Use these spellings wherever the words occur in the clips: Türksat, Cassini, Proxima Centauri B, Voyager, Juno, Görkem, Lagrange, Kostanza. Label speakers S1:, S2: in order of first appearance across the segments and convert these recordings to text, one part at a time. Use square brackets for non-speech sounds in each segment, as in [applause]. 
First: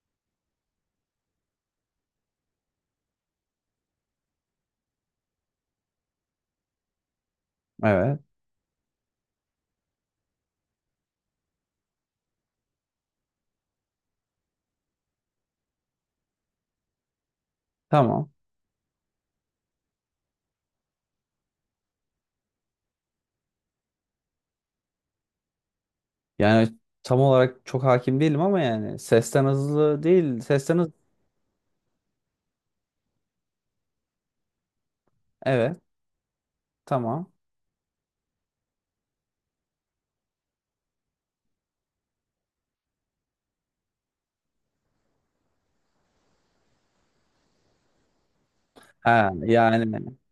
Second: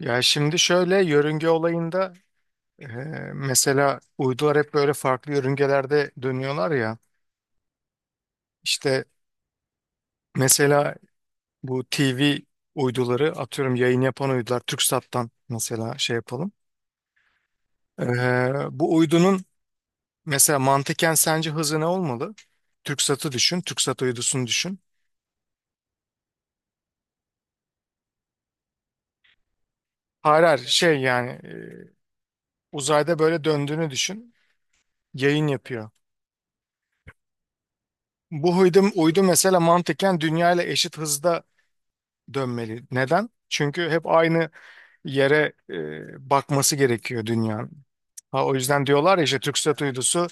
S1: Ya şimdi şöyle yörünge olayında e, mesela uydular hep böyle farklı yörüngelerde dönüyorlar ya.
S2: Evet.
S1: İşte mesela bu TV uyduları atıyorum, yayın yapan uydular, Türksat'tan mesela şey yapalım. E,
S2: Tamam.
S1: bu uydunun mesela mantıken sence hızı ne olmalı? Türksat'ı düşün, Türksat uydusunu düşün.
S2: Yani tam olarak çok hakim değilim ama yani sesten hızlı değil.
S1: Hayır, hayır,
S2: Sesten hızlı.
S1: şey yani uzayda böyle döndüğünü düşün. Yayın
S2: Evet.
S1: yapıyor.
S2: Tamam.
S1: Bu uydu, mesela mantıken dünya ile eşit hızda dönmeli. Neden? Çünkü hep aynı yere bakması gerekiyor dünyanın. Ha, o yüzden diyorlar ya
S2: Ha,
S1: işte TürkSat
S2: yani
S1: uydusu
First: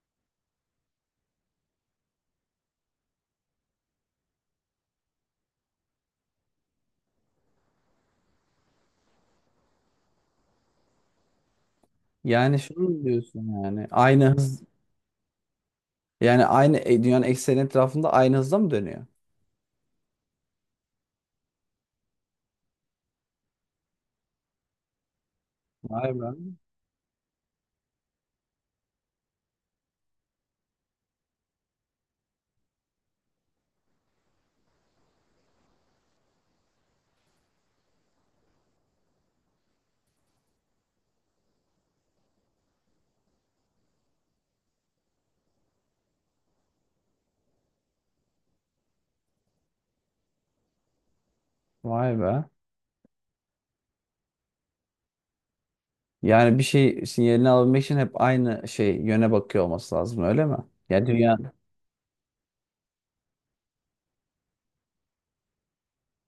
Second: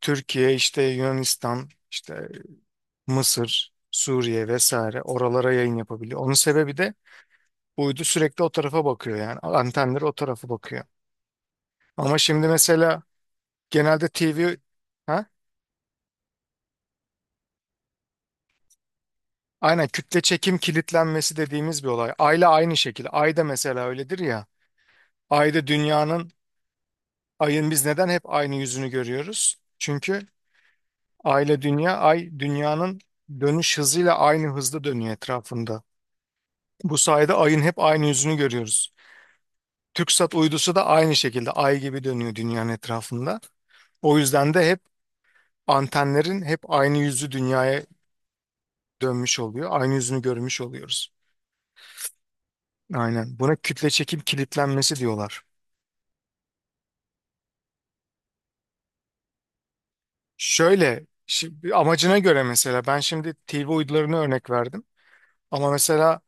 S1: Türkiye, işte Yunanistan, işte Mısır, Suriye vesaire oralara yayın yapabiliyor. Onun sebebi de bu uydu sürekli o tarafa bakıyor, yani antenleri o tarafa bakıyor. Ama şimdi
S2: şunu
S1: mesela
S2: mu diyorsun, yani
S1: genelde
S2: aynı
S1: TV
S2: hız,
S1: ha?
S2: yani aynı dünyanın ekseni etrafında aynı hızda mı dönüyor?
S1: Aynen, kütle çekim kilitlenmesi dediğimiz bir olay. Ayla aynı şekilde. Ayda mesela öyledir ya. Ayda
S2: Vay be.
S1: dünyanın ayın biz neden hep aynı yüzünü görüyoruz? Çünkü aile dünya, ay dünyanın dönüş hızıyla aynı hızda dönüyor etrafında. Bu sayede ayın hep aynı yüzünü görüyoruz. TürkSat uydusu da aynı şekilde ay gibi dönüyor dünyanın etrafında. O yüzden de hep antenlerin hep aynı yüzü dünyaya dönmüş oluyor. Aynı yüzünü görmüş oluyoruz.
S2: Vay be.
S1: Aynen. Buna kütle çekim kilitlenmesi diyorlar.
S2: Yani bir şey sinyalini alabilmek için hep aynı yöne bakıyor olması lazım, öyle mi?
S1: Şöyle,
S2: Ya dünya,
S1: amacına göre, mesela ben şimdi TV uydularını örnek verdim. Ama mesela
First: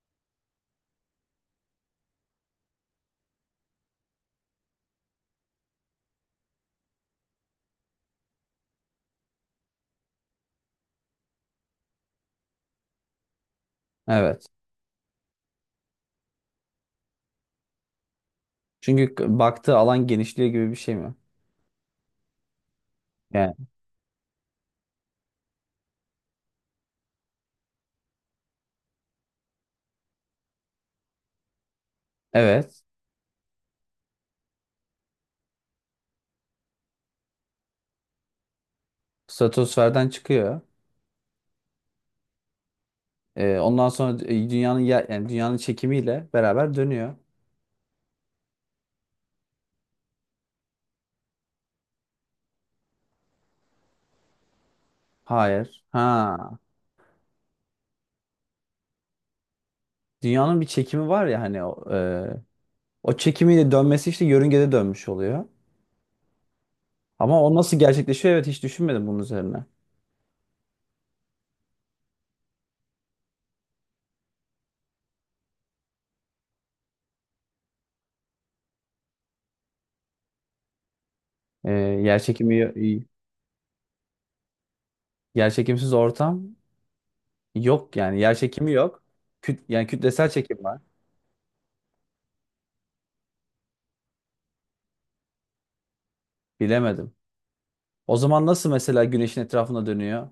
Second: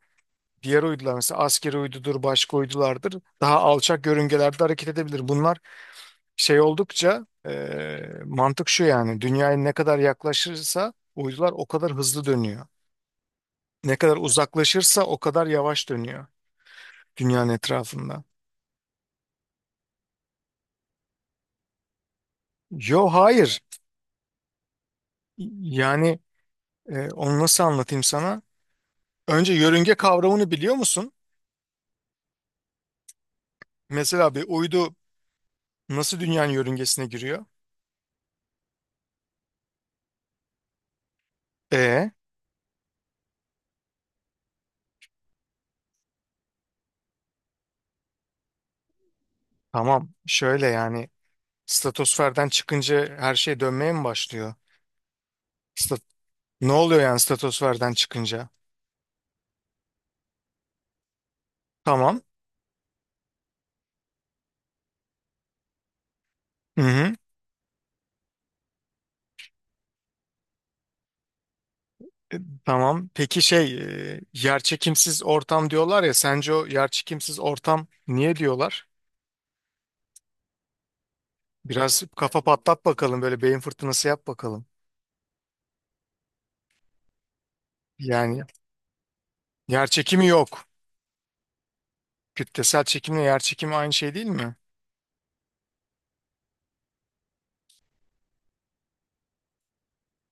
S1: diğer uydular, mesela askeri uydudur, başka uydulardır. Daha alçak yörüngelerde hareket edebilir. Bunlar şey oldukça mantık şu yani: dünyaya ne kadar yaklaşırsa uydular o kadar hızlı dönüyor. Ne kadar
S2: evet.
S1: uzaklaşırsa o kadar yavaş dönüyor dünyanın etrafında.
S2: Çünkü baktığı alan genişliyor gibi bir şey mi?
S1: Yo,
S2: Yani
S1: hayır. Yani onu nasıl anlatayım sana? Önce yörünge kavramını biliyor musun?
S2: evet.
S1: Mesela bir uydu nasıl dünyanın yörüngesine giriyor?
S2: Stratosferden çıkıyor.
S1: E
S2: Ondan sonra dünyanın yani dünyanın çekimiyle beraber dönüyor.
S1: tamam, şöyle yani, stratosferden çıkınca her şey dönmeye mi başlıyor?
S2: Hayır.
S1: Stat-
S2: Ha.
S1: ne oluyor yani stratosferden çıkınca?
S2: Dünyanın bir çekimi var ya, hani o,
S1: Tamam.
S2: o çekimiyle dönmesi, işte yörüngede dönmüş oluyor.
S1: Hı hı.
S2: Ama o nasıl gerçekleşiyor? Evet, hiç düşünmedim bunun üzerine.
S1: E, tamam. Peki şey, yerçekimsiz ortam diyorlar ya. Sence o yerçekimsiz ortam niye diyorlar? Biraz
S2: Yer
S1: kafa
S2: çekimi,
S1: patlat bakalım, böyle beyin fırtınası yap bakalım.
S2: yer çekimsiz ortam yok, yani yer
S1: Yani
S2: çekimi yok. Yani
S1: yerçekimi
S2: kütlesel çekim
S1: yok.
S2: var.
S1: Kütlesel çekimle yerçekimi aynı şey değil mi?
S2: Bilemedim. O zaman nasıl mesela güneşin etrafında dönüyor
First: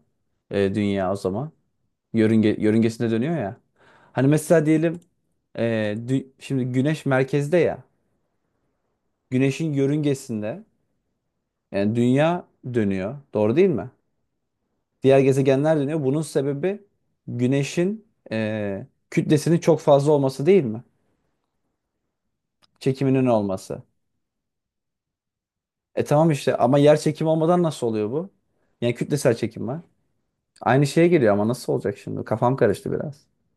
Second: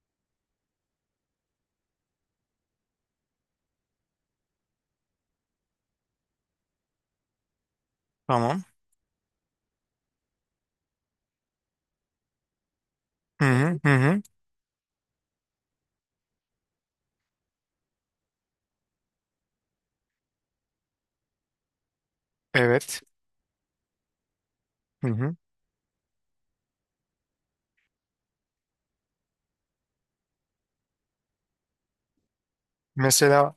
S2: dünya o zaman? Yörünge, yörüngesinde dönüyor ya. Hani mesela diyelim Ee, şimdi güneş merkezde ya.
S1: Tamam.
S2: Güneşin yörüngesinde yani dünya dönüyor.
S1: Hı
S2: Doğru değil
S1: hı hı
S2: mi?
S1: hı.
S2: Diğer gezegenler dönüyor. Bunun sebebi güneşin kütlesinin çok fazla olması değil mi?
S1: Evet.
S2: Çekiminin olması.
S1: Hı hı.
S2: E tamam işte, ama yer çekimi olmadan nasıl oluyor bu? Yani kütlesel çekim var. Aynı şeye geliyor ama nasıl olacak şimdi? Kafam karıştı biraz.
S1: Mesela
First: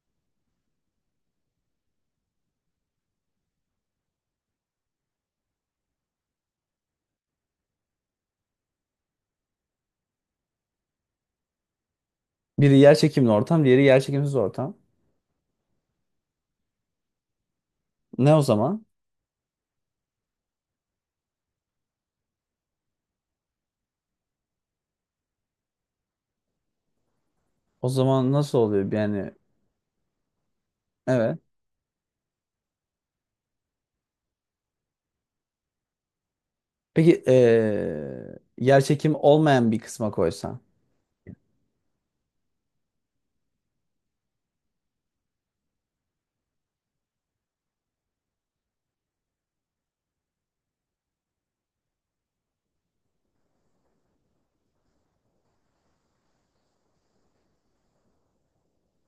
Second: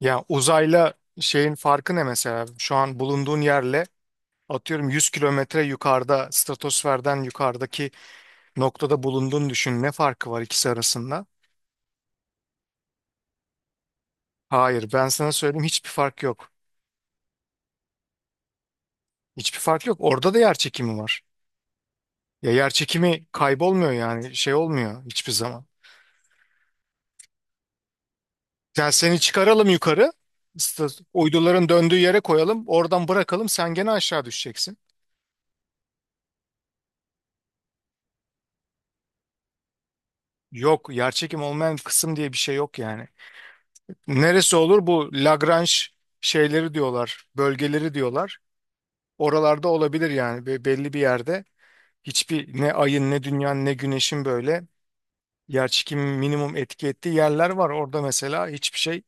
S1: ya uzayla şeyin farkı ne mesela? Şu an bulunduğun yerle, atıyorum 100 kilometre yukarıda, stratosferden yukarıdaki noktada bulunduğunu düşün. Ne farkı var ikisi arasında?
S2: Biri yer çekimli ortam, diğeri yer çekimsiz ortam.
S1: Hayır, ben sana söyleyeyim, hiçbir fark yok.
S2: Ne o zaman?
S1: Hiçbir fark yok. Orada da yer çekimi var. Ya yer çekimi kaybolmuyor, yani şey olmuyor hiçbir zaman.
S2: O zaman nasıl
S1: Yani
S2: oluyor?
S1: seni
S2: Yani
S1: çıkaralım yukarı,
S2: evet.
S1: uyduların döndüğü yere koyalım, oradan bırakalım, sen gene aşağı düşeceksin.
S2: Peki yerçekimi olmayan bir kısma koysan.
S1: Yok, yer çekimi olmayan kısım diye bir şey yok yani. Neresi olur bu Lagrange şeyleri diyorlar, bölgeleri diyorlar. Oralarda olabilir yani. Belli bir yerde. Hiçbir, ne ayın ne dünyanın ne güneşin böyle yer minimum etki ettiği yerler var. Orada mesela hiçbir şey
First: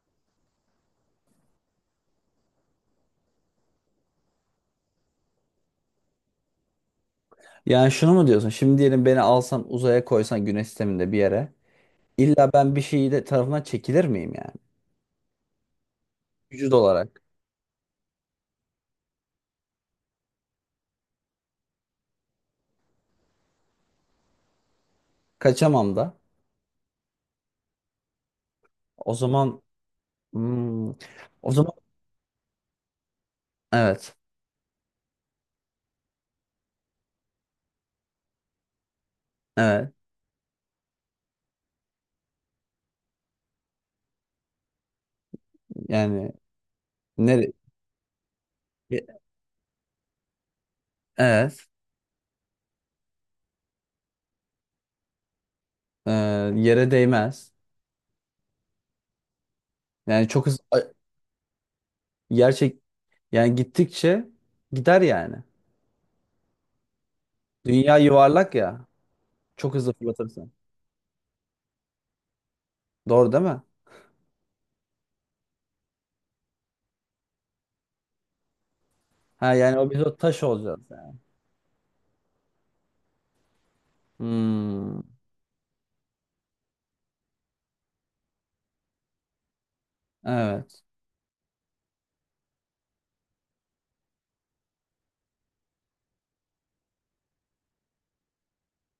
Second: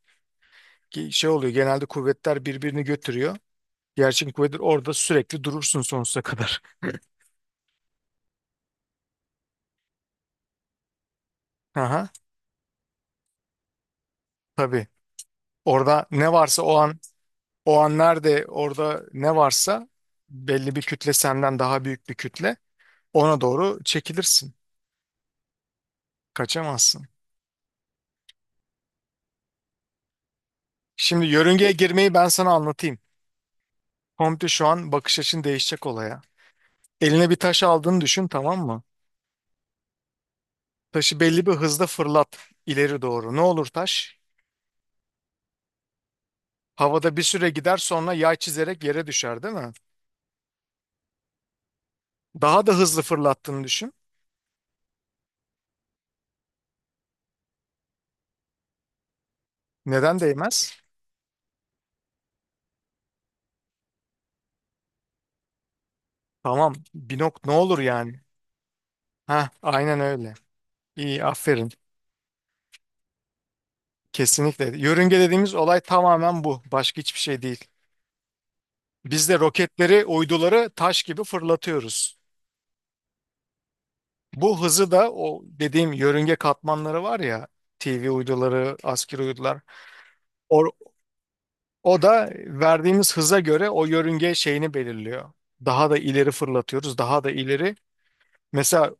S1: ki şey oluyor. Genelde kuvvetler birbirini götürüyor. Yerçekim kuvvetleri orada, sürekli durursun sonsuza kadar.
S2: Yani şunu mu diyorsun? Şimdi diyelim, beni alsan uzaya koysan güneş sisteminde bir yere.
S1: [laughs] Aha,
S2: İlla ben bir şeyi de tarafından çekilir miyim yani?
S1: tabii. Orada ne varsa
S2: Vücut
S1: o an,
S2: olarak.
S1: o an nerede orada ne varsa belli bir kütle, senden daha büyük bir kütle, ona doğru çekilirsin.
S2: Kaçamam da.
S1: Kaçamazsın.
S2: O zaman hmm,
S1: Şimdi
S2: o zaman
S1: yörüngeye girmeyi ben sana anlatayım.
S2: evet.
S1: Komple şu an bakış açın değişecek olaya. Eline bir taş aldığını düşün, tamam mı?
S2: Evet.
S1: Taşı belli bir hızda fırlat ileri doğru. Ne olur taş?
S2: Yani
S1: Havada bir süre
S2: nere
S1: gider, sonra yay çizerek yere düşer değil mi?
S2: evet.
S1: Daha da hızlı fırlattığını düşün.
S2: Ee, yere değmez.
S1: Neden
S2: Yani çok
S1: değmez?
S2: hızlı, gerçek yani gittikçe gider yani.
S1: Tamam. Bir nok ne olur
S2: Dünya
S1: yani?
S2: yuvarlak ya.
S1: Ha,
S2: Çok hızlı
S1: aynen öyle.
S2: fırlatırsan.
S1: İyi, aferin.
S2: Doğru değil mi?
S1: Kesinlikle. Yörünge dediğimiz olay tamamen bu. Başka hiçbir şey değil. Biz de
S2: Ha, yani o, biz
S1: roketleri,
S2: o taş
S1: uyduları
S2: olacağız
S1: taş
S2: yani.
S1: gibi fırlatıyoruz. Bu hızı
S2: Hmm.
S1: da, o dediğim yörünge katmanları var ya, TV uyduları, askeri uydular.
S2: Evet.
S1: O da verdiğimiz hıza göre o yörünge şeyini belirliyor. Daha da ileri fırlatıyoruz, daha da ileri. Mesela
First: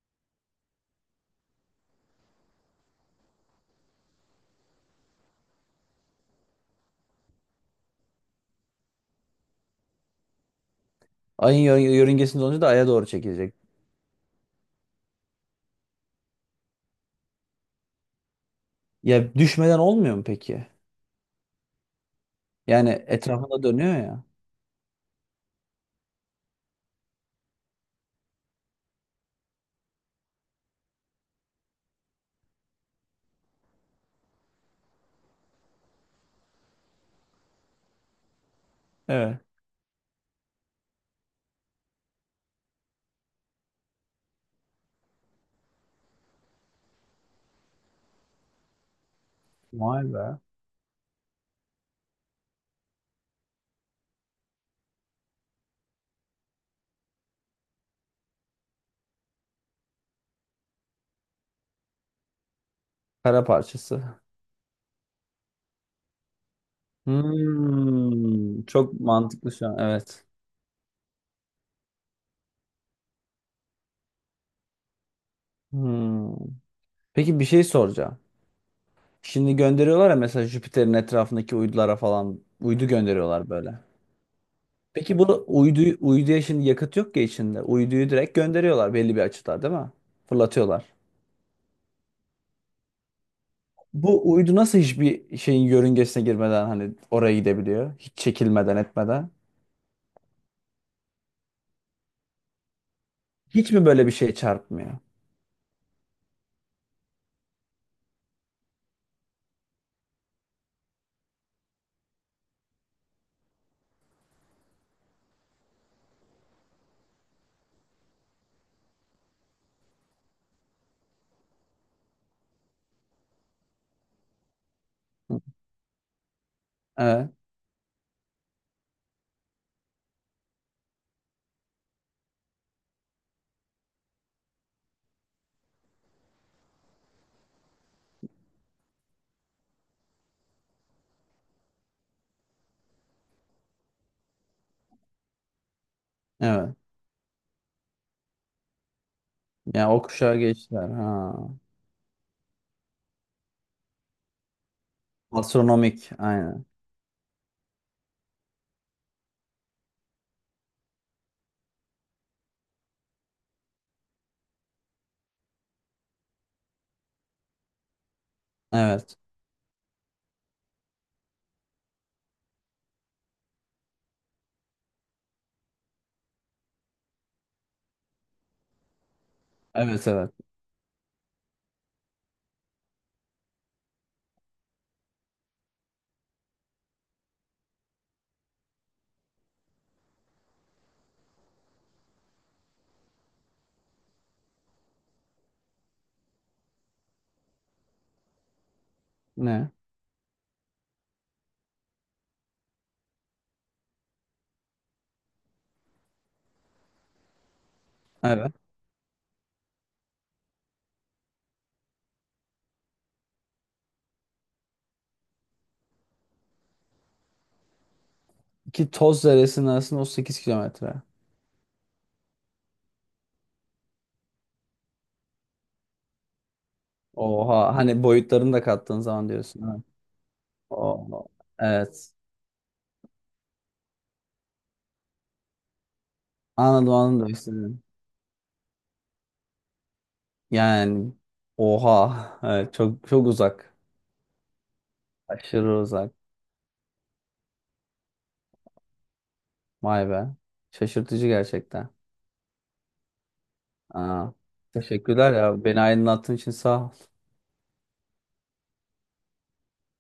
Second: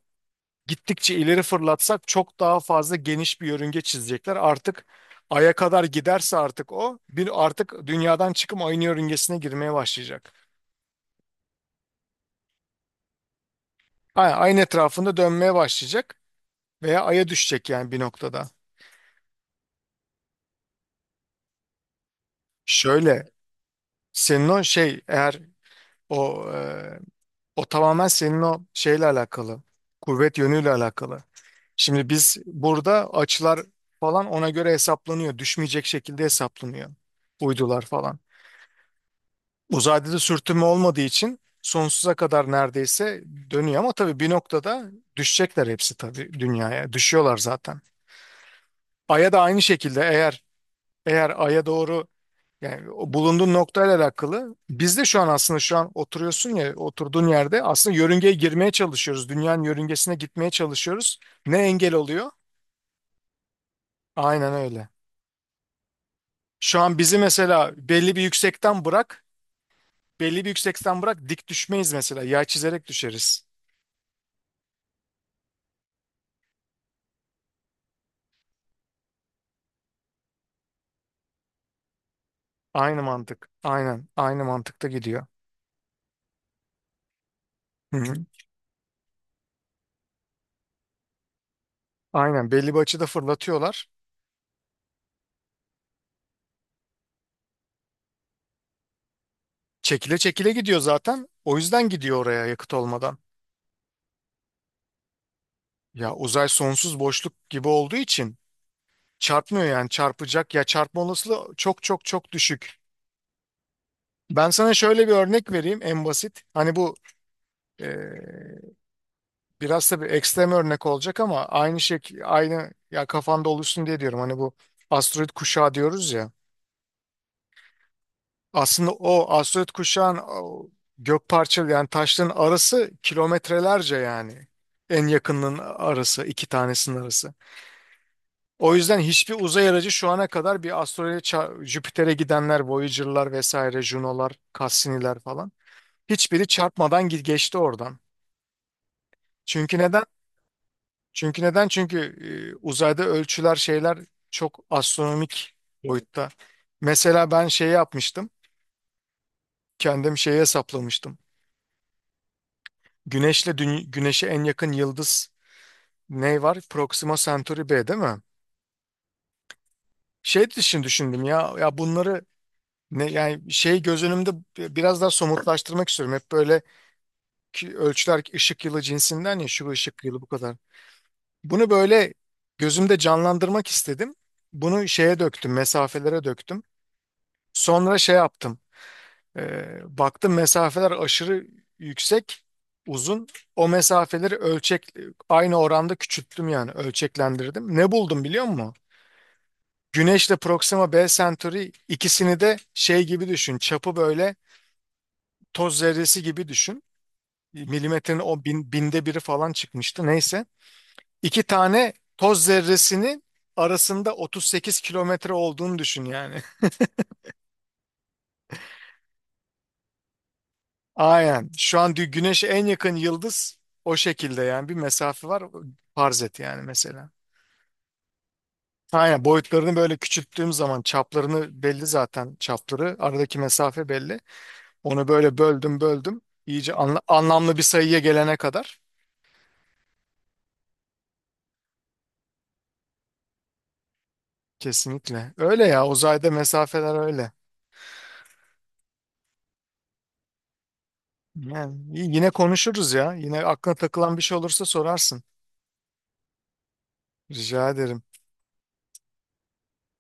S1: gittikçe ileri fırlatsak çok daha fazla geniş bir yörünge çizecekler. Artık Ay'a kadar giderse, artık o, bir artık dünyadan çıkıp aynı yörüngesine girmeye başlayacak.
S2: Ayın yörüngesinde olunca da aya doğru çekilecek.
S1: Ayın etrafında dönmeye başlayacak veya Ay'a düşecek yani bir noktada.
S2: Ya düşmeden olmuyor mu peki? Yani
S1: Şöyle,
S2: etrafında dönüyor ya.
S1: senin o şey eğer o o tamamen senin o şeyle alakalı, kuvvet yönüyle alakalı. Şimdi biz burada açılar falan ona göre hesaplanıyor. Düşmeyecek şekilde hesaplanıyor. Uydular falan.
S2: Evet.
S1: Uzayda da sürtünme olmadığı için sonsuza kadar neredeyse dönüyor, ama tabii bir noktada düşecekler hepsi tabii dünyaya. Düşüyorlar zaten. Ay'a da aynı şekilde
S2: Vay be.
S1: eğer, Ay'a doğru, yani o bulunduğun noktayla alakalı. Biz de şu an aslında, şu an oturuyorsun ya oturduğun yerde, aslında yörüngeye girmeye çalışıyoruz. Dünyanın yörüngesine gitmeye çalışıyoruz. Ne engel oluyor?
S2: Kara parçası.
S1: Aynen öyle. Şu an bizi mesela belli bir
S2: Hmm,
S1: yüksekten
S2: çok
S1: bırak,
S2: mantıklı şu an. Evet.
S1: dik düşmeyiz mesela. Yay çizerek düşeriz.
S2: Hmm. Peki bir şey soracağım. Şimdi gönderiyorlar ya, mesela Jüpiter'in etrafındaki uydulara falan uydu
S1: Aynı mantık.
S2: gönderiyorlar böyle.
S1: Aynen. Aynı mantıkta
S2: Peki
S1: gidiyor.
S2: bu uydu, uyduya şimdi yakıt yok ya içinde.
S1: Hı
S2: Uyduyu
S1: hı.
S2: direkt gönderiyorlar belli bir açıda değil mi? Fırlatıyorlar.
S1: Aynen. Belli bir açıda fırlatıyorlar.
S2: Bu uydu nasıl hiçbir şeyin yörüngesine girmeden hani oraya gidebiliyor? Hiç çekilmeden etmeden.
S1: Çekile çekile gidiyor zaten. O yüzden gidiyor oraya yakıt olmadan.
S2: Hiç mi böyle bir şey çarpmıyor?
S1: Ya uzay sonsuz boşluk gibi olduğu için çarpmıyor, yani çarpacak ya, çarpma olasılığı çok çok çok düşük. Ben sana şöyle bir örnek vereyim en basit. Hani bu, biraz tabii ekstrem örnek olacak ama aynı şey, ya kafanda oluşsun diye diyorum. Hani bu asteroid kuşağı diyoruz ya.
S2: Evet.
S1: Aslında o asteroid kuşağın o gök parçalı, yani taşların arası kilometrelerce yani. En yakınının arası, iki tanesinin arası. O yüzden hiçbir uzay aracı şu ana kadar bir asteroide Jüpiter'e gidenler, Voyager'lar vesaire, Juno'lar, Cassini'ler falan, hiçbiri
S2: Evet.
S1: çarpmadan geçti oradan. Çünkü
S2: Yani o
S1: neden?
S2: kuşağa geçtiler. Ha.
S1: Çünkü uzayda ölçüler, şeyler çok astronomik
S2: Astronomik.
S1: boyutta.
S2: Aynen.
S1: Mesela ben şey yapmıştım. Kendim şeyi hesaplamıştım. Güneşle Güneş'e en yakın yıldız ne var? Proxima Centauri B değil mi?
S2: Evet.
S1: Şey için düşündüm ya, ya bunları ne yani şey, göz önümde biraz daha somutlaştırmak istiyorum. Hep böyle ki ölçüler ışık yılı cinsinden, ya şu ışık
S2: Evet,
S1: yılı bu
S2: evet.
S1: kadar. Bunu böyle gözümde canlandırmak istedim. Bunu şeye döktüm, mesafelere döktüm. Sonra şey yaptım. Baktım mesafeler aşırı yüksek, uzun. O mesafeleri ölçek aynı oranda küçülttüm, yani ölçeklendirdim. Ne buldum biliyor musun?
S2: Ne?
S1: Güneşle Proxima B Centauri, ikisini de şey gibi düşün. Çapı böyle toz zerresi gibi düşün. Milimetrenin o
S2: Evet.
S1: binde biri falan çıkmıştı neyse. İki tane toz zerresinin arasında 38 kilometre olduğunu düşün yani. [laughs]
S2: Ki toz zerresinin arasında 38 kilometre.
S1: Aynen. Şu an güneşe en yakın yıldız o şekilde yani, bir mesafe var. Farz et yani mesela.
S2: Oha. Hani boyutlarını da kattığın
S1: Aynen,
S2: zaman diyorsun.
S1: boyutlarını
S2: Evet.
S1: böyle küçülttüğüm zaman,
S2: Oha.
S1: çaplarını belli
S2: Evet.
S1: zaten, çapları. Aradaki mesafe belli. Onu böyle böldüm böldüm. İyice
S2: Anladım, anladım, demek
S1: anlamlı bir
S2: istediğini.
S1: sayıya gelene kadar.
S2: Yani oha. Evet, çok çok uzak.
S1: Kesinlikle. Öyle
S2: Aşırı
S1: ya,
S2: uzak.
S1: uzayda mesafeler öyle.
S2: Vay be. Şaşırtıcı gerçekten.
S1: Yani yine konuşuruz ya. Yine aklına takılan bir
S2: Aa,
S1: şey olursa sorarsın.
S2: teşekkürler ya. Beni aydınlattığın için sağ ol.
S1: Rica ederim.